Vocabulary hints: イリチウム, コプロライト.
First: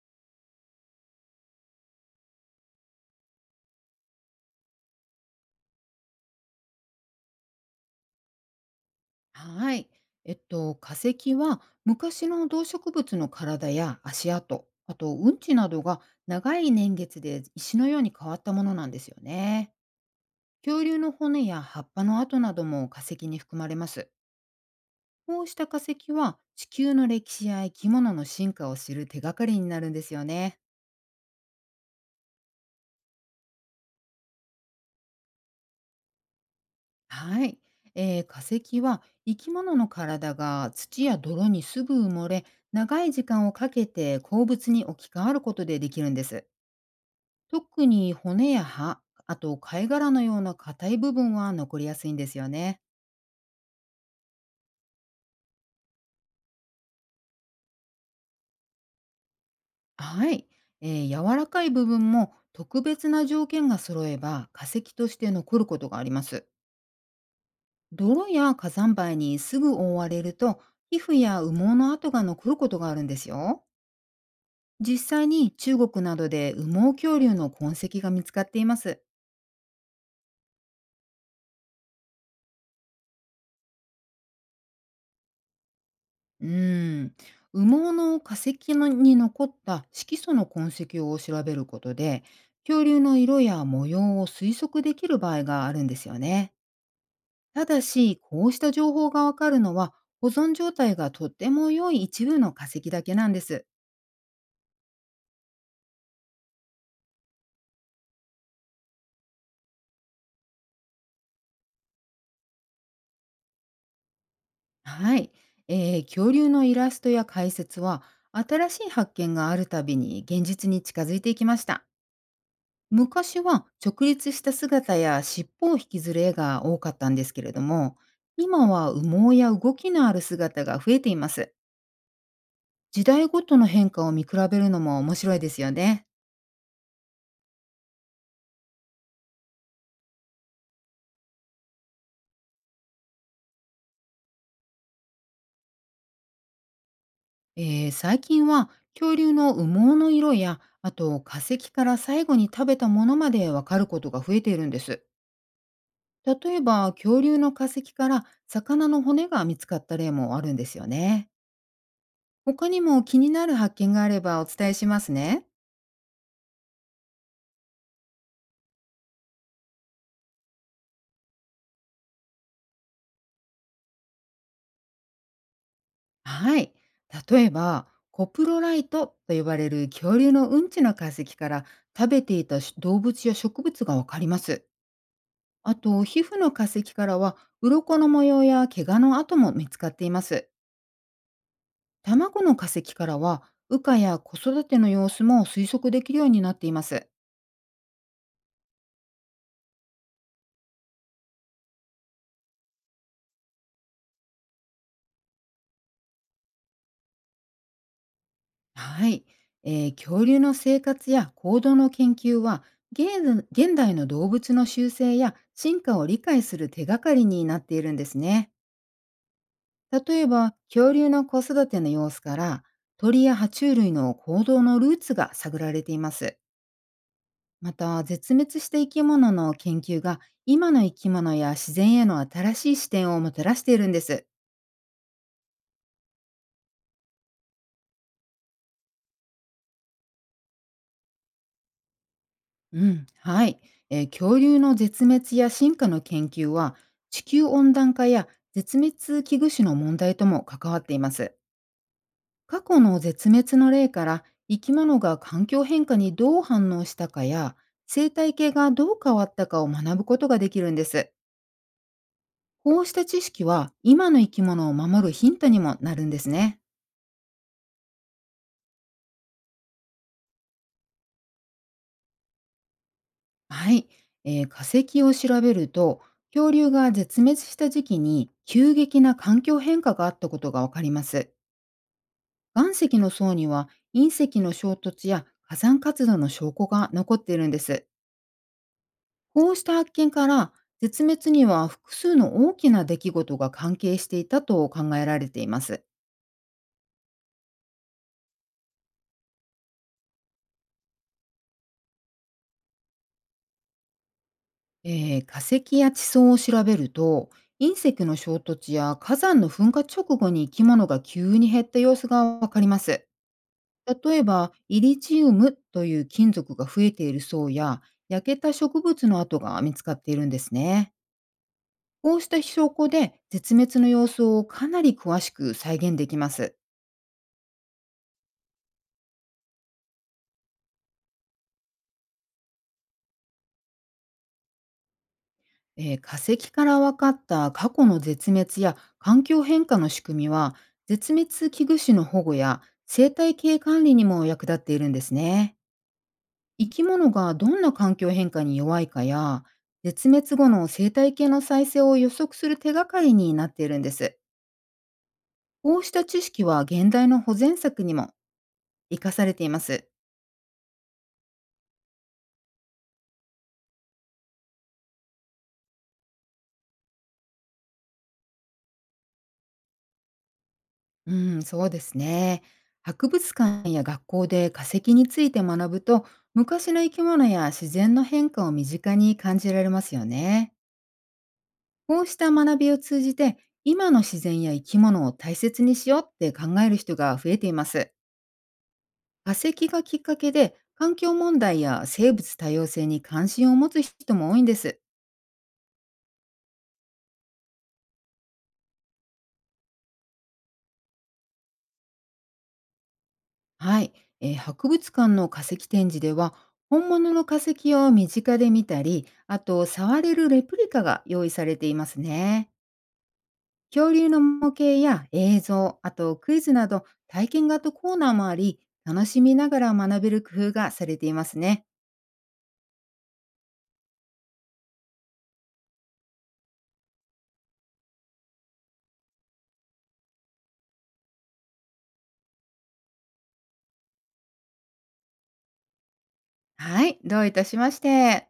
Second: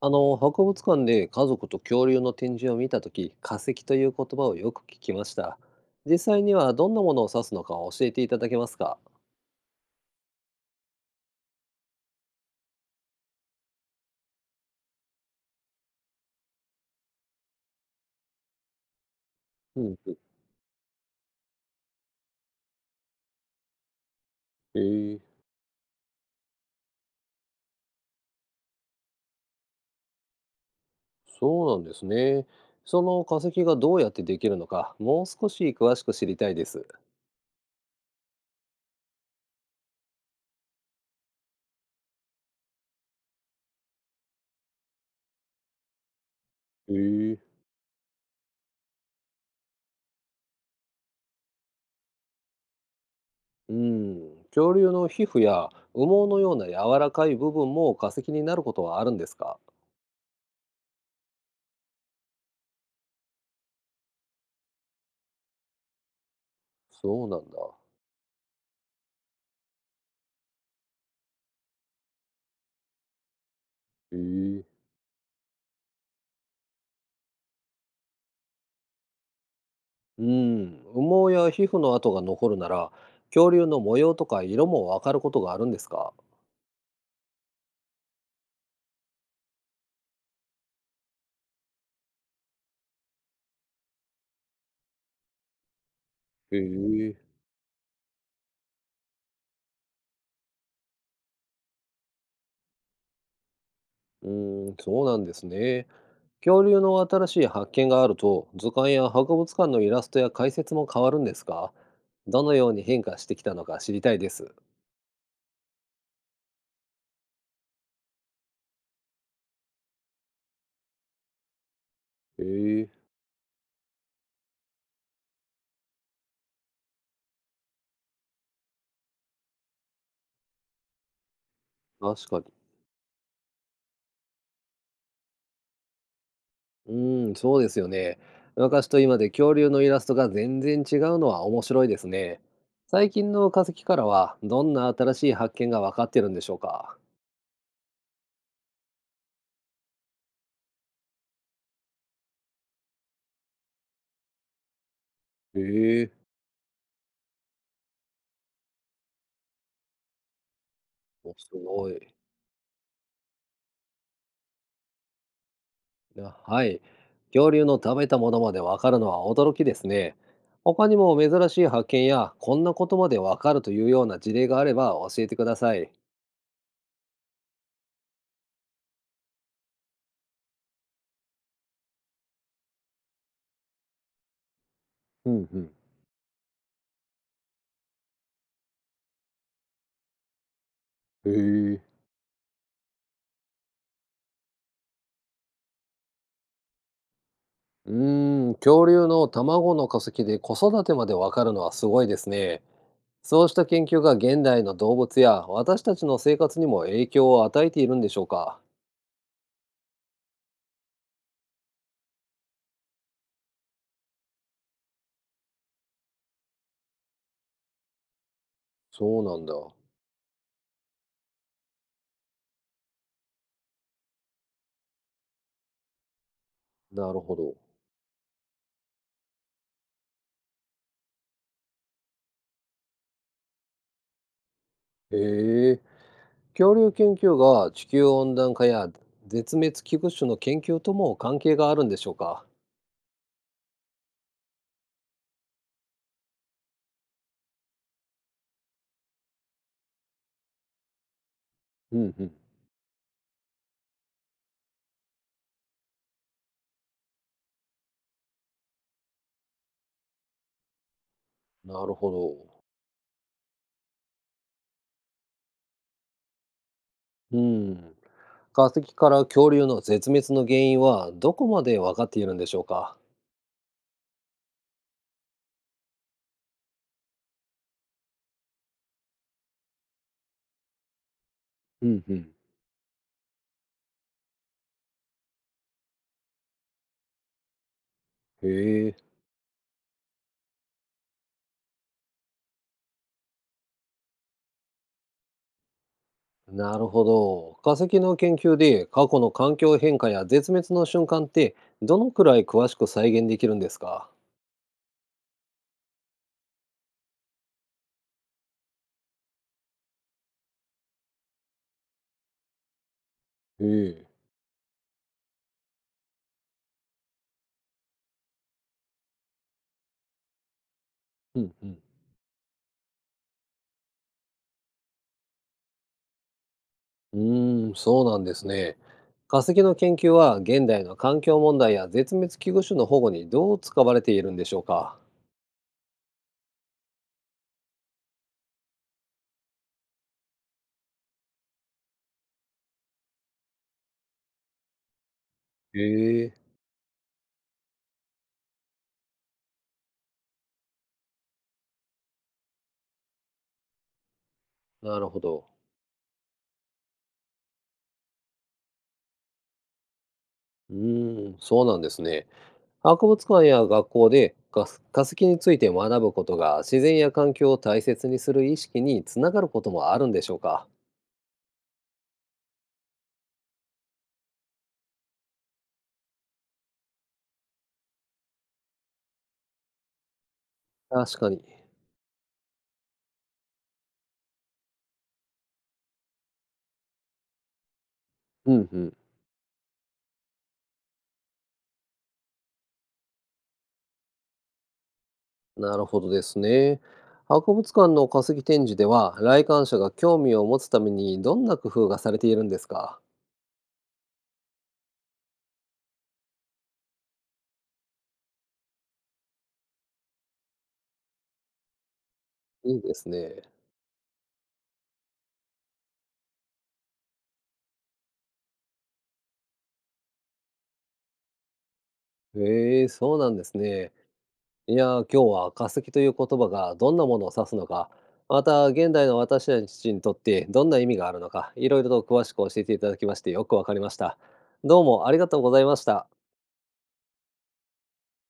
あの博物館で家族と恐竜の展示を見た時、化石という言葉をよく聞きました。実際にはどんなものを指すのか教えていただけますか？はい。化石は昔の動植物の体や足跡、あとうんちなどが、長い年月で石のように変わったものなんですよね。うんうん。恐竜の骨や葉っぱの跡なども化石に含まれます。へえ。こうした化石は地球の歴史や生き物の進化を知る手がかりになるんですよね。そうなんですね。その化石がどうやってできるのか、もう少し詳しく知りたいです。はい。化石は生き物の体が土や泥にすぐ埋もれ、長い時間をかけて鉱物に置き換わることでできるんです。へえ。特に骨や歯、あと貝殻のような硬い部分は残りやすいんですよね。うん、恐竜の皮膚や羽毛のような柔らかい部分も化石になることはあるんですか？はい。柔らかい部分も特別な条件が揃えば化石として残ることがあります。そうなんだ。泥や火山灰にすぐ覆われると、皮膚や羽毛の跡が残ることがあるんですよ。へえ。実際に中国などで羽毛恐竜の痕跡が見つかっています。うん、羽毛や皮膚の跡が残るなら、恐竜の模様とか色もわかることがあるんですか？うーん、羽毛の化石のに残った色素の痕跡を調べることで、恐竜の色や模様を推測できる場合があるんですよね。へえ、ただし、こうした情報がわかるのは、保存状態がとっても良い一部の化石だけなんです。うーん、そうなんですね。恐竜の新しい発見があると、図鑑や博物館のイラストや解説も変わるんですか？どのように変化してきたのか知りたいです。はい。恐竜のイラストや解説は、新しい発見があるたびに現実に近づいていきました。へえ、昔は直立した姿や尻尾を引きずる絵が多かったんですけれども、今は羽毛や動きのある姿が増えています。確かに。時代ごとの変化を見比べるのも面白いですよね。うーん、そうですよね。昔と今で恐竜のイラストが全然違うのは面白いですね。最近の化石からは、どんな新しい発見が分かってるんでしょうか？最近は、恐竜の羽毛の色や、あと化石から最後に食べたものまでわかることが増えているんです。ええ。例えば、恐竜の化石から魚の骨が見つかった例もあるんですよね。お、すごい。他にも気になる発見があればお伝えしますね。な、はい。恐竜の食べたものまでわかるのは驚きですね。他にも珍しい発見やこんなことまでわかるというような事例があれば教えてください。はい。例えば、コプロライトと呼ばれる恐竜のうんちの化石から、食べていたし動物や植物がわかります。うんうん。あと、皮膚の化石からは、鱗の模様や怪我の跡も見つかっています。へえ。卵の化石からは、羽化や子育ての様子も推測できるようになっています。うーん、恐竜の卵の化石で子育てまでわかるのはすごいですね。そうした研究が現代の動物や私たちの生活にも影響を与えているんでしょうか。はい。恐竜の生活や行動の研究は、現代の動物の習性や進化を理解する手がかりになっているんですね。そうなんだ。例えば、恐竜の子育ての様子から、鳥や爬虫類の行動のルーツが探られています。なるほど。また、絶滅した生き物の研究が今の生き物や自然への新しい視点をもたらしているんです。へえ。恐竜研究が地球温暖化や絶滅危惧種の研究とも関係があるんでしょうか？うん、はい。恐竜の絶滅や進化の研究は、地球温暖化や絶滅危惧種の問題とも関わっています。うんうん。過去の絶滅の例から、生き物が環境変化にどう反応したかや、生態系がどう変わったかを学ぶことができるんです。なるほこうした知識は今の生き物を守るヒントにもなるんですね。ど。うん。化石から恐竜の絶滅の原因はどこまで分かっているんでしょうか？はい。化石を調べると、恐竜が絶滅した時期に急激な環境変化があったことがわかります。うんうん。岩石の層には、隕石の衝突や火山活動の証拠が残っているんです。へえ。こうした発見から、絶滅には複数の大きな出来事が関係していたと考えられています。なるほど。化石の研究で過去の環境変化や絶滅の瞬間って、どのくらい詳しく再現できるんですか？化石や地層を調べると、隕石の衝突や火山の噴火直後に生き物が急に減った様子がわかります。へえ。例えば、イリチウムという金属が増えている層や、焼けた植物の跡が見つかっているんですね。うんうん。こうした証拠で、絶滅の様子をかなり詳しく再現できます。うーん、そうなんですね。化石の研究は現代の環境問題や絶滅危惧種の保護にどう使われているんでしょうか？化石から分かった過去の絶滅や環境変化の仕組みは、絶滅危惧種の保護や生態系管理にも役立っているんですね。へえ、生き物がどんな環境変化に弱いかや、絶滅後の生態系の再生を予測する手がかりになっているんです。なるほど。こうした知識は現代の保全策にも生かされています。うーん、そうなんですね。博物館や学校で化す化石について学ぶことが、自然や環境を大切にする意識につながることもあるんでしょうか？うん、そうですね。博物館や学校で化石について学ぶと、昔の生き物や自然の変化を身近に感じられますよね。確かに。こうした学びを通じて、今の自然や生き物を大切にしようって考える人が増えています。うんうん。化石がきっかけで、環境問題や生物多様性に関心を持つ人も多いんです。なるほどですね。博物館の化石展示では、来館者が興味を持つためにどんな工夫がされているんですか？はい。博物館の化石展示では、本物の化石を身近で見たり、あと触れるレプリカが用意されていますね。いいですね。恐竜の模型や映像、あとクイズなど体験型コーナーもあり、楽しみながら学べる工夫がされていますね。へえ、そうなんですね。いやー、今日は化石という言葉がどんなものを指すのか、また現代の私たちにとってどんな意味があるのか、いろいろと詳しく教えていただきましてよくわかりました。どうもありがとうございました。はい、どういたしまして。